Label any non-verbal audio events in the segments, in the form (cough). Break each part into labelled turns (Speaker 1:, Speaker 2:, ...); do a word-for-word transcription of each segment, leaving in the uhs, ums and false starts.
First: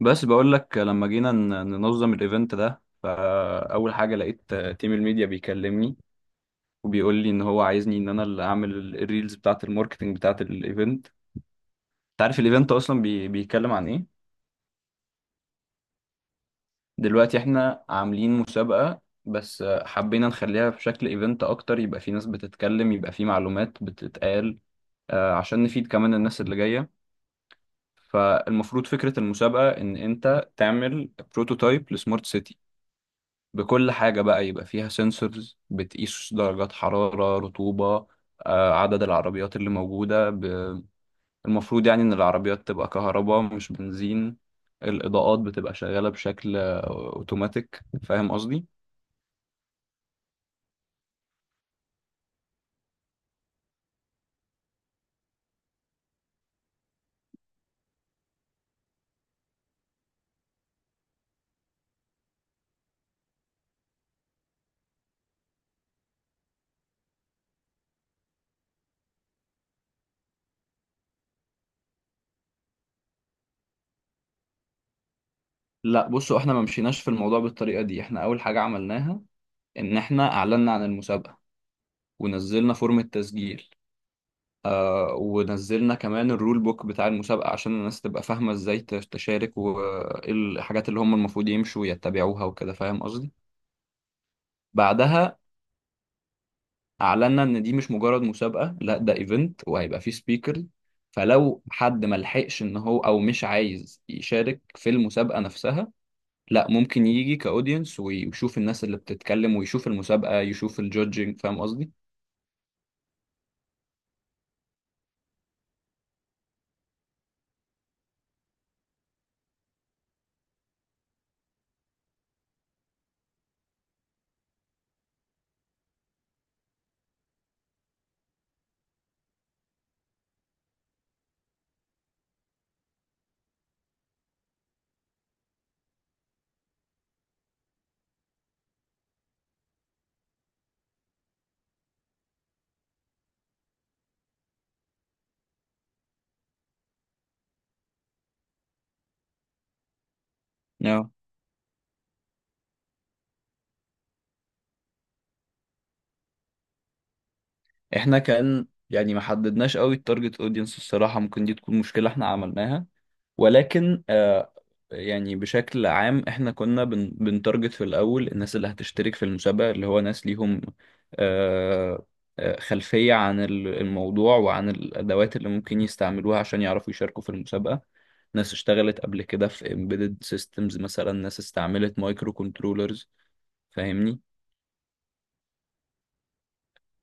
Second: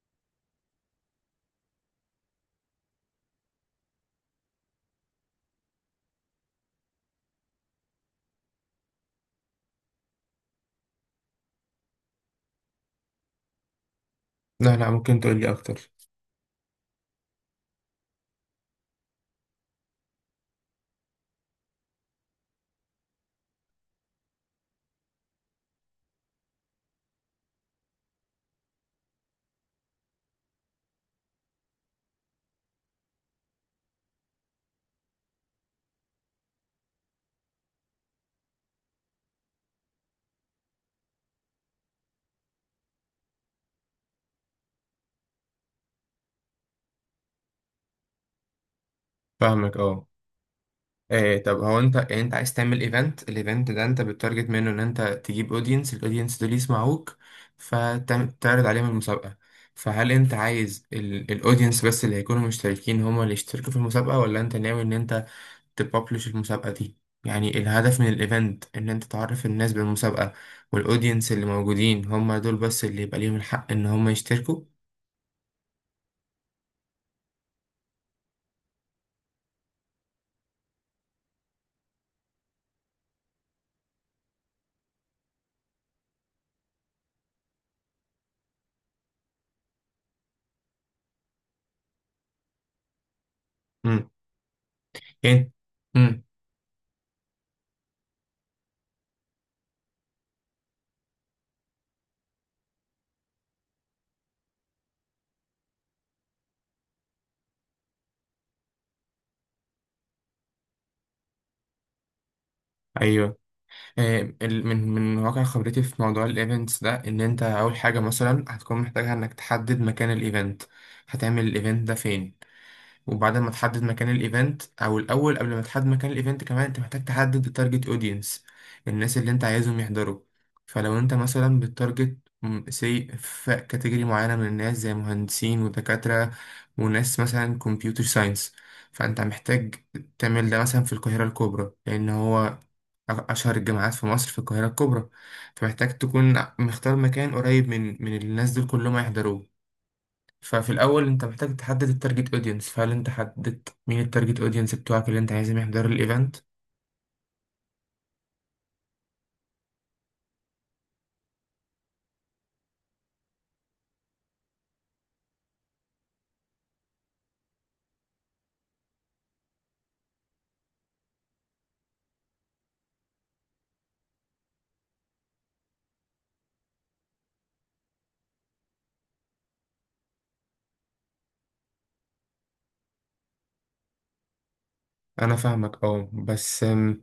Speaker 1: بس بقول لك لما جينا ن- ننظم الايفنت ده، فاول حاجه لقيت تيم الميديا بيكلمني وبيقول لي ان هو عايزني ان انا اللي اعمل ال- الريلز بتاعه الماركتنج بتاعه الايفنت. انت عارف الايفنت اصلا بي... بيتكلم عن ايه؟
Speaker 2: لا، لا، ممكن تقول لي اكتر؟
Speaker 1: دلوقتي احنا عاملين مسابقه بس حبينا نخليها في شكل ايفنت اكتر، يبقى في ناس بتتكلم يبقى في معلومات بتتقال، آه، عشان نفيد كمان الناس اللي جايه. فالمفروض فكره المسابقه ان انت تعمل بروتوتايب لسمارت سيتي بكل حاجة، بقى يبقى فيها سنسورز بتقيس درجات حرارة رطوبة، آه، عدد العربيات اللي موجودة ب- المفروض يعني إن العربيات تبقى كهرباء مش بنزين. الإضاءات بتبقى شغالة بشكل أوتوماتيك، فاهم قصدي؟
Speaker 2: فاهمك، اه. إيه، طب هو انت يعني انت عايز تعمل ايفنت الايفنت ده. انت بتتارجت منه ان انت تجيب اودينس الاودينس دول يسمعوك فتعرض عليهم المسابقة. فهل انت عايز الاودينس بس اللي هيكونوا مشتركين هما اللي يشتركوا في المسابقة، ولا انت ناوي ان انت تبابلش المسابقة دي؟ يعني الهدف من الايفنت ان انت تعرف الناس بالمسابقة، والاودينس اللي موجودين هما دول بس اللي يبقى ليهم الحق ان هما يشتركوا.
Speaker 1: لا بصوا، احنا ما مشيناش في الموضوع بالطريقة دي. احنا أول حاجة عملناها إن احنا أعلنا عن المسابقة ونزلنا فورم التسجيل، آه ونزلنا كمان الرول بوك بتاع المسابقة عشان الناس تبقى فاهمة ازاي تش- تشارك وايه الحاجات اللي هم المفروض يمشوا يتبعوها وكده، فاهم قصدي؟
Speaker 2: امم.
Speaker 1: بعدها
Speaker 2: ايه. امم.
Speaker 1: اعلنا ان دي مش مجرد مسابقة، لا ده ايفنت وهيبقى فيه سبيكر. فلو حد ملحقش ان هو او مش عايز يشارك في المسابقة نفسها، لا ممكن يجي كاودينس ويشوف الناس اللي بتتكلم ويشوف المسابقة يشوف الجودجينج، فاهم قصدي؟
Speaker 2: ايوه. آه، ال- من من واقع خبرتي في موضوع الايفنتس ده، ان انت اول حاجه مثلا هتكون محتاج انك تحدد مكان الايفنت. هتعمل الايفنت ده فين؟ وبعد ما تحدد مكان الايفنت، او الاول قبل ما تحدد مكان الايفنت، كمان انت محتاج تحدد التارجت اودينس، الناس اللي انت عايزهم يحضروا. فلو انت مثلا بالتارجت سي في كاتيجوري معينه من الناس زي مهندسين ودكاتره، وناس مثلا كمبيوتر ساينس، فانت محتاج تعمل ده مثلا في القاهره الكبرى، لان هو أشهر الجامعات في مصر في القاهرة الكبرى. فمحتاج تكون مختار مكان قريب من من الناس دول كلهم هيحضروه. ففي الأول أنت محتاج تحدد التارجت أودينس، فهل أنت حددت مين التارجت أودينس بتوعك اللي أنت عايزهم يحضروا الإيفنت؟
Speaker 1: احنا كان يعني ما حددناش قوي التارجت اودينس الصراحة، ممكن دي تكون مشكلة احنا عملناها، ولكن آه يعني بشكل عام احنا كنا بن بنتارجت في الاول الناس اللي هتشترك في المسابقة، اللي هو ناس ليهم آه آه، خلفية عن ال- الموضوع وعن الادوات اللي ممكن يستعملوها عشان يعرفوا يشاركوا في المسابقة. ناس اشتغلت قبل كده في embedded systems مثلا، ناس استعملت مايكرو كنترولرز، فاهمني؟
Speaker 2: أنا فاهمك، أه. بس أم،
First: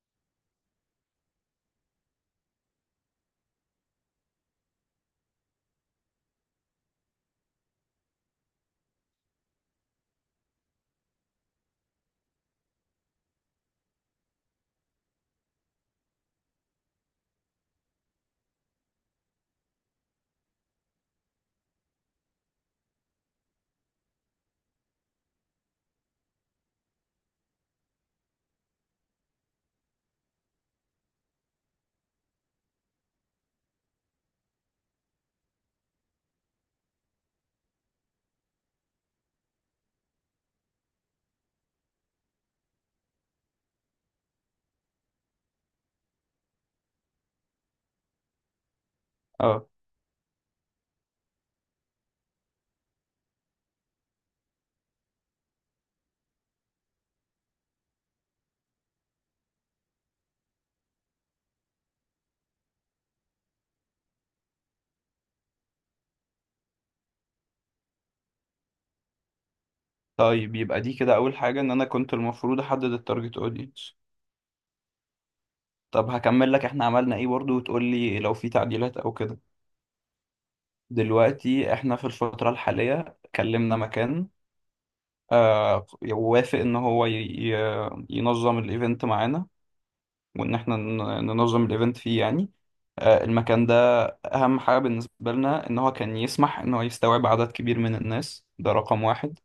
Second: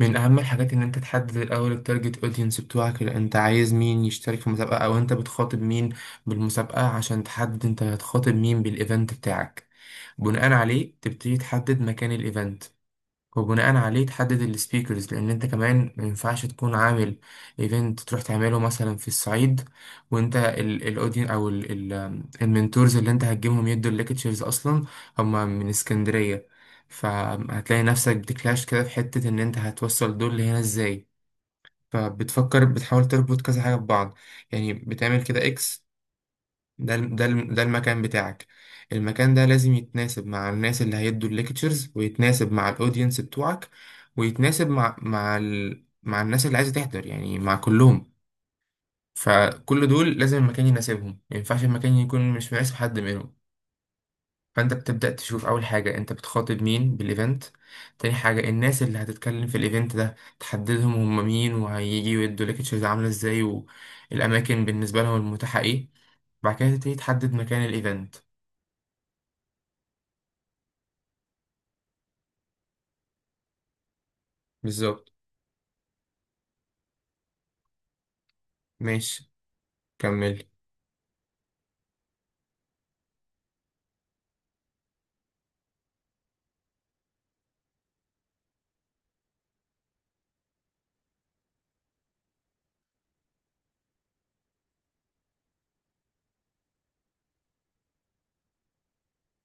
Speaker 2: من أهم الحاجات إن أنت تحدد الأول التارجت أودينس بتوعك، اللي أنت عايز مين يشترك في المسابقة، أو أنت بتخاطب مين بالمسابقة، عشان تحدد أنت هتخاطب مين بالإيفنت بتاعك. بناء عليه تبتدي تحدد مكان الإيفنت، وبناء عليه تحدد السبيكرز، لان انت كمان ما ينفعش تكون عامل ايفنت تروح تعمله مثلا في الصعيد، وانت الاودين او ال- ال- المنتورز اللي انت هتجيبهم يدوا الليكتشرز اصلا هم من اسكندرية. فهتلاقي نفسك بتكلاش كده في حتة ان انت هتوصل دول لهنا ازاي، فبتفكر بتحاول تربط كذا حاجة ببعض. يعني بتعمل كده X، ده الم- ده الم- ده المكان بتاعك. المكان ده لازم يتناسب مع الناس اللي هيدوا الليكتشرز، ويتناسب مع الاودينس بتوعك، ويتناسب مع مع ال... مع الناس اللي عايزة تحضر، يعني مع كلهم.
Speaker 1: اه،
Speaker 2: فكل دول لازم المكان يناسبهم، ما ينفعش المكان يكون مش مناسب حد منهم. فانت بتبدأ تشوف اول حاجة انت بتخاطب مين بالايفنت، تاني حاجة الناس اللي هتتكلم في الايفنت ده تحددهم هم مين وهيجي ويدوا ليكتشرز عاملة ازاي، والاماكن بالنسبة لهم المتاحة ايه. بعد كده تبتدي تحدد مكان الايفنت.
Speaker 1: طيب يبقى دي كده اول حاجه ان انا كنت المفروض احدد التارجت اودينس.
Speaker 2: بالظبط.
Speaker 1: طب هكمل لك احنا عملنا ايه برضو وتقول لي لو في تعديلات او
Speaker 2: ماشي.
Speaker 1: كده.
Speaker 2: كمل.
Speaker 1: دلوقتي احنا في الفتره الحاليه كلمنا مكان، آه ووافق ان هو ي- ي- ينظم الايفنت معانا وان احنا ن- ننظم الايفنت فيه يعني، آه المكان ده اهم حاجه بالنسبه لنا ان هو كان يسمح ان هو يستوعب عدد كبير من الناس، ده رقم واحد.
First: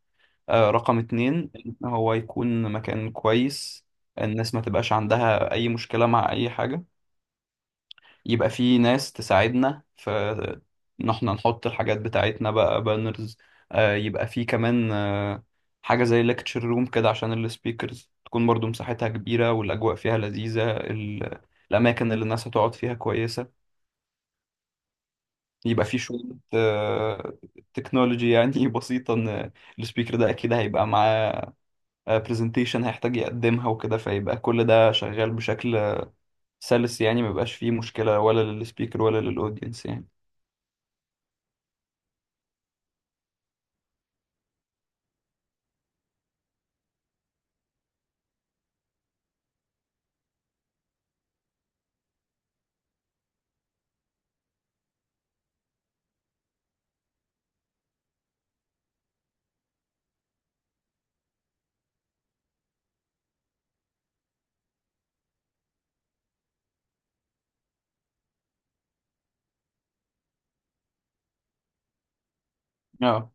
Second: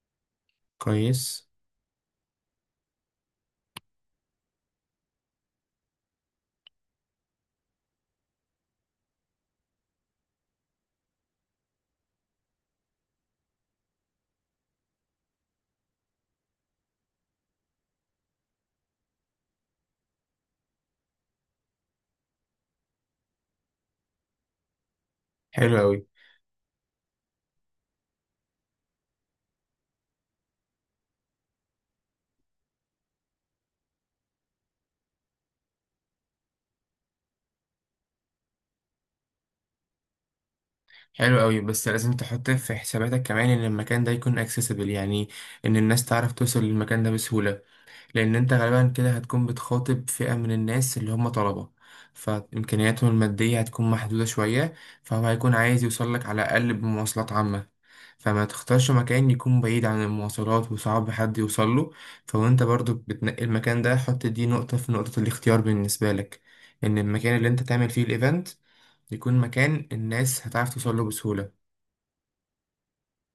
Speaker 1: آه، رقم
Speaker 2: كويس.
Speaker 1: اتنين إن هو يكون مكان كويس، الناس ما تبقاش عندها أي مشكلة مع أي حاجة، يبقى في ناس تساعدنا في إن احنا نحط الحاجات بتاعتنا بقى بانرز، آه، يبقى في كمان آه، حاجة زي ليكتشر روم كده عشان السبيكرز تكون برضو مساحتها كبيرة والأجواء فيها لذيذة، ال- الأماكن اللي الناس هتقعد فيها كويسة.
Speaker 2: حلو
Speaker 1: يبقى في
Speaker 2: أوي.
Speaker 1: شوية تكنولوجي يعني (laughs) بسيطة، إن السبيكر ده أكيد هيبقى معاه برزنتيشن هيحتاج يقدمها وكده، فيبقى كل ده شغال بشكل سلس يعني، ما يبقاش فيه مشكلة ولا للسبيكر ولا للاودينس يعني.
Speaker 2: حلو أوي. بس لازم تحط في حساباتك كمان إن المكان ده يكون accessible، يعني إن الناس تعرف توصل للمكان ده بسهولة. لأن أنت غالبا كده هتكون بتخاطب فئة من الناس اللي هم طلبة، فإمكانياتهم المادية هتكون محدودة شوية، فهو هيكون عايز يوصلك على الأقل بمواصلات عامة. فما تختارش مكان يكون بعيد عن المواصلات وصعب حد يوصله. فوانت برضو بتنقي المكان ده، حط دي نقطة في نقطة الاختيار بالنسبة لك، إن المكان اللي أنت تعمل فيه الإيفنت يكون مكان الناس هتعرف توصله بسهولة.
Speaker 1: اه،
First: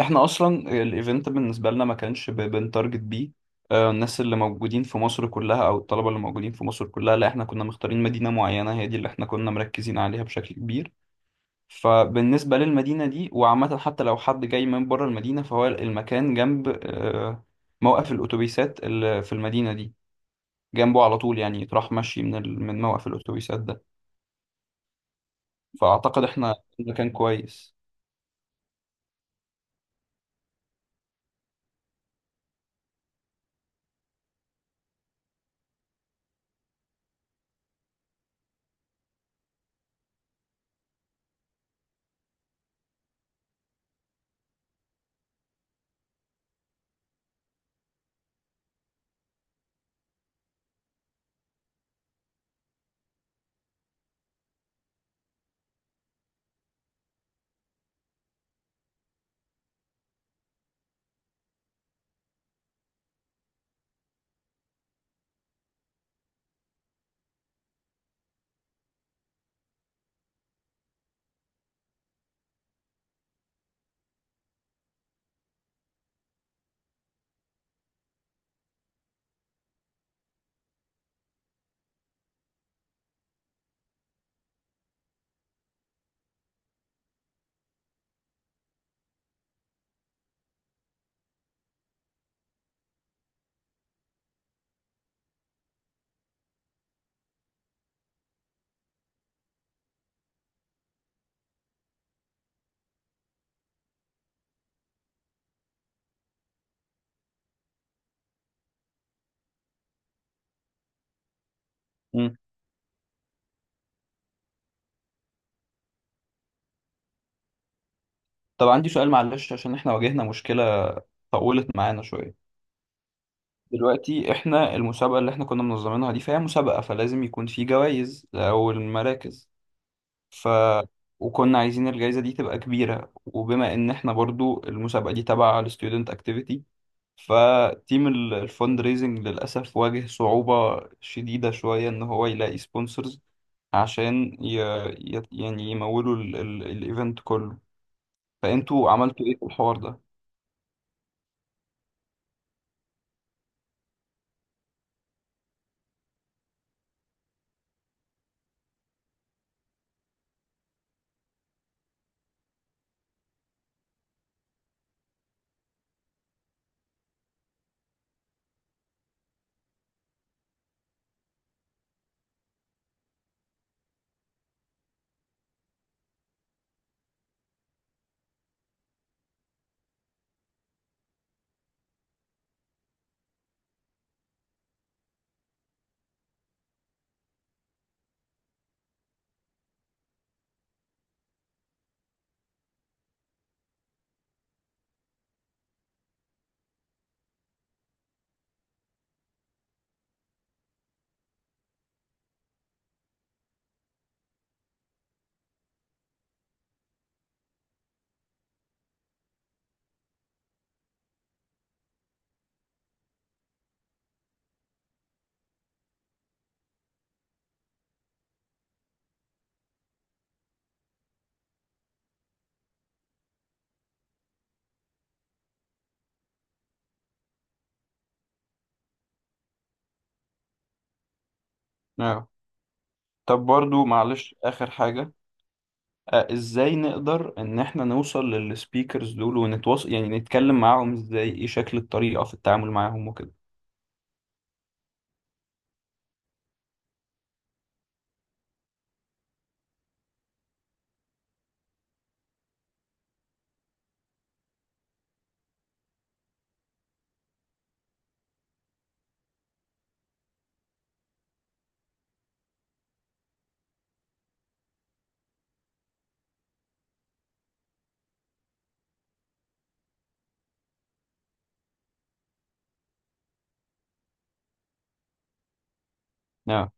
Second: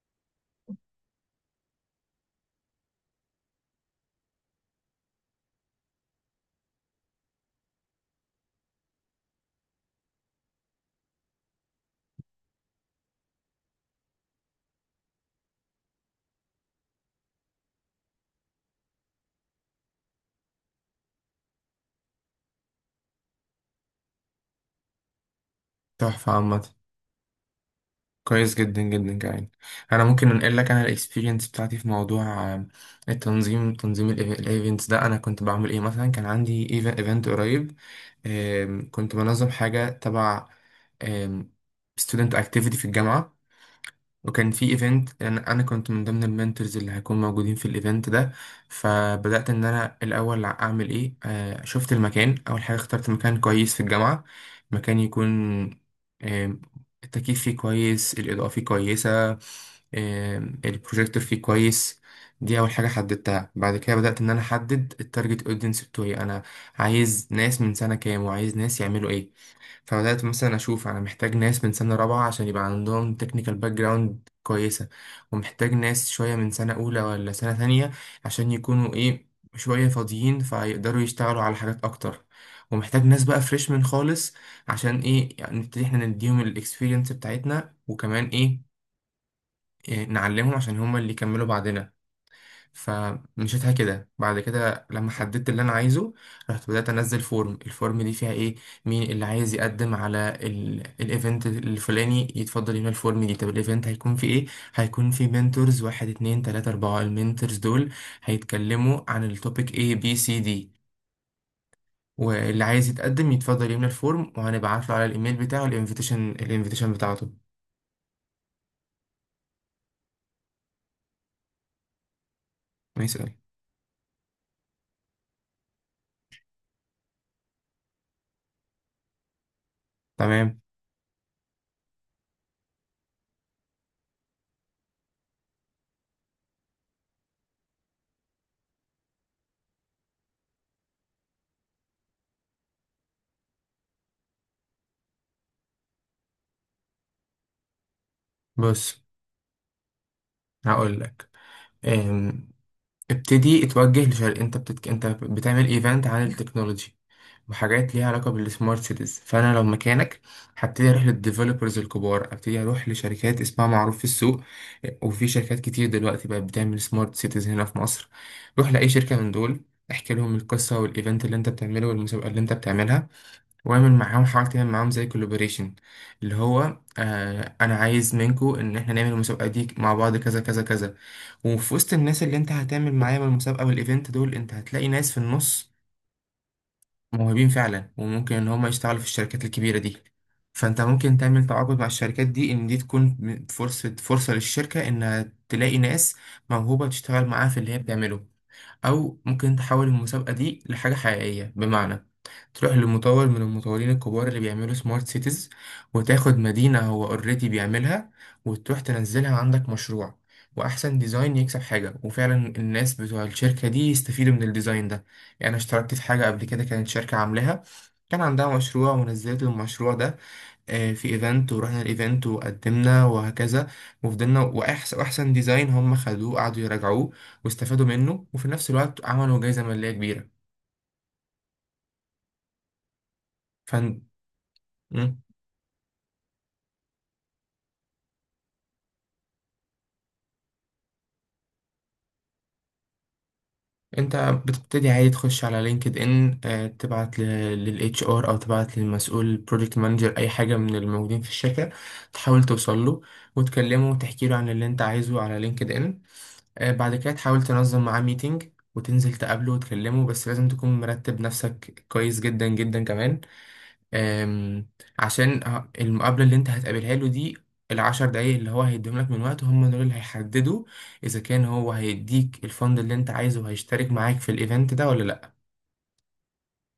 Speaker 1: احنا اصلا الايفنت بالنسبة لنا ما كانش ب- بنتارجت بيه، آه، الناس اللي موجودين في مصر كلها او الطلبة اللي موجودين في مصر كلها. لا احنا كنا مختارين مدينة معينة هي دي اللي احنا كنا مركزين عليها بشكل كبير. فبالنسبة للمدينة دي وعامة، حتى لو حد جاي من بره المدينة، فهو المكان جنب آه، موقف الأتوبيسات اللي في المدينة دي جنبه على طول يعني، تروح ماشي من ال... من موقف الاتوبيسات ده. فاعتقد
Speaker 2: تحفة.
Speaker 1: احنا
Speaker 2: عامة،
Speaker 1: في مكان كويس.
Speaker 2: كويس جدا جدا. كمان انا ممكن انقل لك انا الاكسبيرينس بتاعتي في موضوع آه، التنظيم تنظيم الايفنتس ده انا كنت بعمل ايه، مثلا كان عندي ايفنت قريب، آم، كنت بنظم حاجه تبع ستودنت اكتيفيتي في الجامعه، وكان في ايفنت انا أنا كنت من ضمن المنتورز اللي هيكون موجودين في الايفنت ده. فبدات ان انا الاول اعمل ايه. آه شفت المكان اول حاجه، اخترت مكان كويس في الجامعه، مكان يكون آه التكييف فيه كويس، الاضاءه فيه كويسه، آه البروجيكتور فيه كويس. دي اول حاجه حددتها. بعد كده بدات ان انا احدد التارجت اودينس بتوعي، انا عايز ناس من سنه كام وعايز ناس يعملوا ايه. فبدأت مثلا أشوف أنا محتاج ناس من سنة رابعة عشان يبقى عندهم تكنيكال باك جراوند كويسة، ومحتاج ناس شوية من سنة أولى ولا سنة تانية عشان يكونوا إيه، شوية فاضيين فيقدروا يشتغلوا على حاجات أكتر. ومحتاج ناس بقى فريشمان خالص، عشان إيه، يعني نبتدي إحنا نديهم الإكسبيرينس بتاعتنا، وكمان إيه، إيه، نعلمهم عشان هما اللي يكملوا بعدنا. فمشيتها كده. بعد كده لما حددت اللي انا عايزه، رحت بدأت انزل فورم الفورم دي فيها ايه؟ مين اللي عايز يقدم على ال- الايفنت الفلاني يتفضل يملى الفورم دي. طب الايفنت هيكون في ايه؟ هيكون في منتورز واحد، اتنين، تلاتة، اربعة. المنتورز دول هيتكلموا عن التوبيك ايه بي سي دي،
Speaker 1: مم.
Speaker 2: واللي عايز يتقدم يتفضل يملى الفورم وهنبعت له على الايميل بتاعه الانفيتيشن الانفيتيشن بتاعته.
Speaker 1: طب عندي سؤال معلش عشان احنا واجهنا مشكلة طولت معانا شوية.
Speaker 2: ما يسأل.
Speaker 1: دلوقتي احنا المسابقة اللي احنا كنا منظمينها دي، فهي مسابقة فلازم يكون في جوائز او المراكز، ف
Speaker 2: تمام.
Speaker 1: وكنا عايزين الجائزة دي تبقى كبيرة، وبما ان احنا برضو المسابقة دي تبع الستودنت اكتيفيتي، فتيم ال- الفند ريزنج للأسف واجه صعوبة شديدة شوية إن هو يلاقي سبونسرز عشان ي... ي... يعني يمولوا ال... ال... الإيفنت كله. فأنتوا
Speaker 2: بص،
Speaker 1: عملتوا إيه في الحوار ده؟
Speaker 2: هقول لك. ابتدي اتوجه لشرق. انت بتتك... انت بتعمل ايفنت عن التكنولوجي وحاجات ليها علاقه بالسمارت سيتيز، فانا لو مكانك هبتدي اروح للديفلوبرز الكبار، ابتدي اروح لشركات اسمها معروف في السوق. وفي شركات كتير دلوقتي بقت بتعمل سمارت سيتيز هنا في مصر. روح لاي شركه من دول، احكي لهم القصه والايفنت اللي انت بتعمله والمسابقه اللي انت بتعملها، واعمل معاهم حاول تعمل معاهم زي كولابوريشن. اللي هو آه انا عايز منكو ان احنا نعمل المسابقه دي مع بعض، كذا كذا كذا. وفي وسط الناس اللي انت هتعمل معاهم المسابقة والايفنت دول، انت هتلاقي ناس في النص موهوبين فعلا، وممكن ان هم يشتغلوا في الشركات الكبيرة دي. فانت ممكن تعمل تعاقد مع الشركات دي ان دي تكون فرصة، فرصة للشركة انها تلاقي ناس موهوبة تشتغل معاها في اللي هي بتعمله. او ممكن تحول المسابقة دي لحاجة حقيقية، بمعنى تروح لمطور من المطورين الكبار اللي بيعملوا سمارت سيتيز، وتاخد مدينة هو اوريدي بيعملها وتروح تنزلها عندك مشروع، وأحسن ديزاين يكسب حاجة، وفعلا الناس بتوع الشركة دي يستفيدوا من الديزاين ده. يعني أنا اشتركت في حاجة قبل كده كانت شركة عاملاها، كان عندها مشروع ونزلت المشروع ده آه، في ايفنت، ورحنا الايفنت وقدمنا وهكذا، وفضلنا، واحسن واحسن ديزاين هم خدوه قعدوا يراجعوه واستفادوا منه، وفي نفس الوقت عملوا جايزة مالية كبيرة.
Speaker 1: آه. طب برضو
Speaker 2: فن.
Speaker 1: معلش آخر حاجة، آه إزاي نقدر إن إحنا نوصل للسبيكرز دول ونتواصل يعني نتكلم معاهم إزاي، إيه شكل الطريقة في التعامل معاهم وكده؟
Speaker 2: انت بتبتدي عادي تخش على لينكد ان، آه، تبعت للاتش ار او تبعت للمسؤول بروجكت مانجر اي حاجه من الموجودين في الشركه، تحاول توصل له وتكلمه وتحكي له عن اللي انت عايزه على لينكد ان. آه، بعد كده تحاول تنظم معاه ميتنج وتنزل تقابله وتكلمه، بس لازم تكون مرتب نفسك كويس جدا جدا كمان. أم، عشان ه- المقابلة اللي انت هتقابلها له دي، العشر دقايق اللي هو هيديهم لك من وقته هم دول اللي هيحددوا إذا كان هو هيديك الفند اللي انت عايزه وهيشترك معاك في الإيفنت ده ولا لأ.
Speaker 1: آه.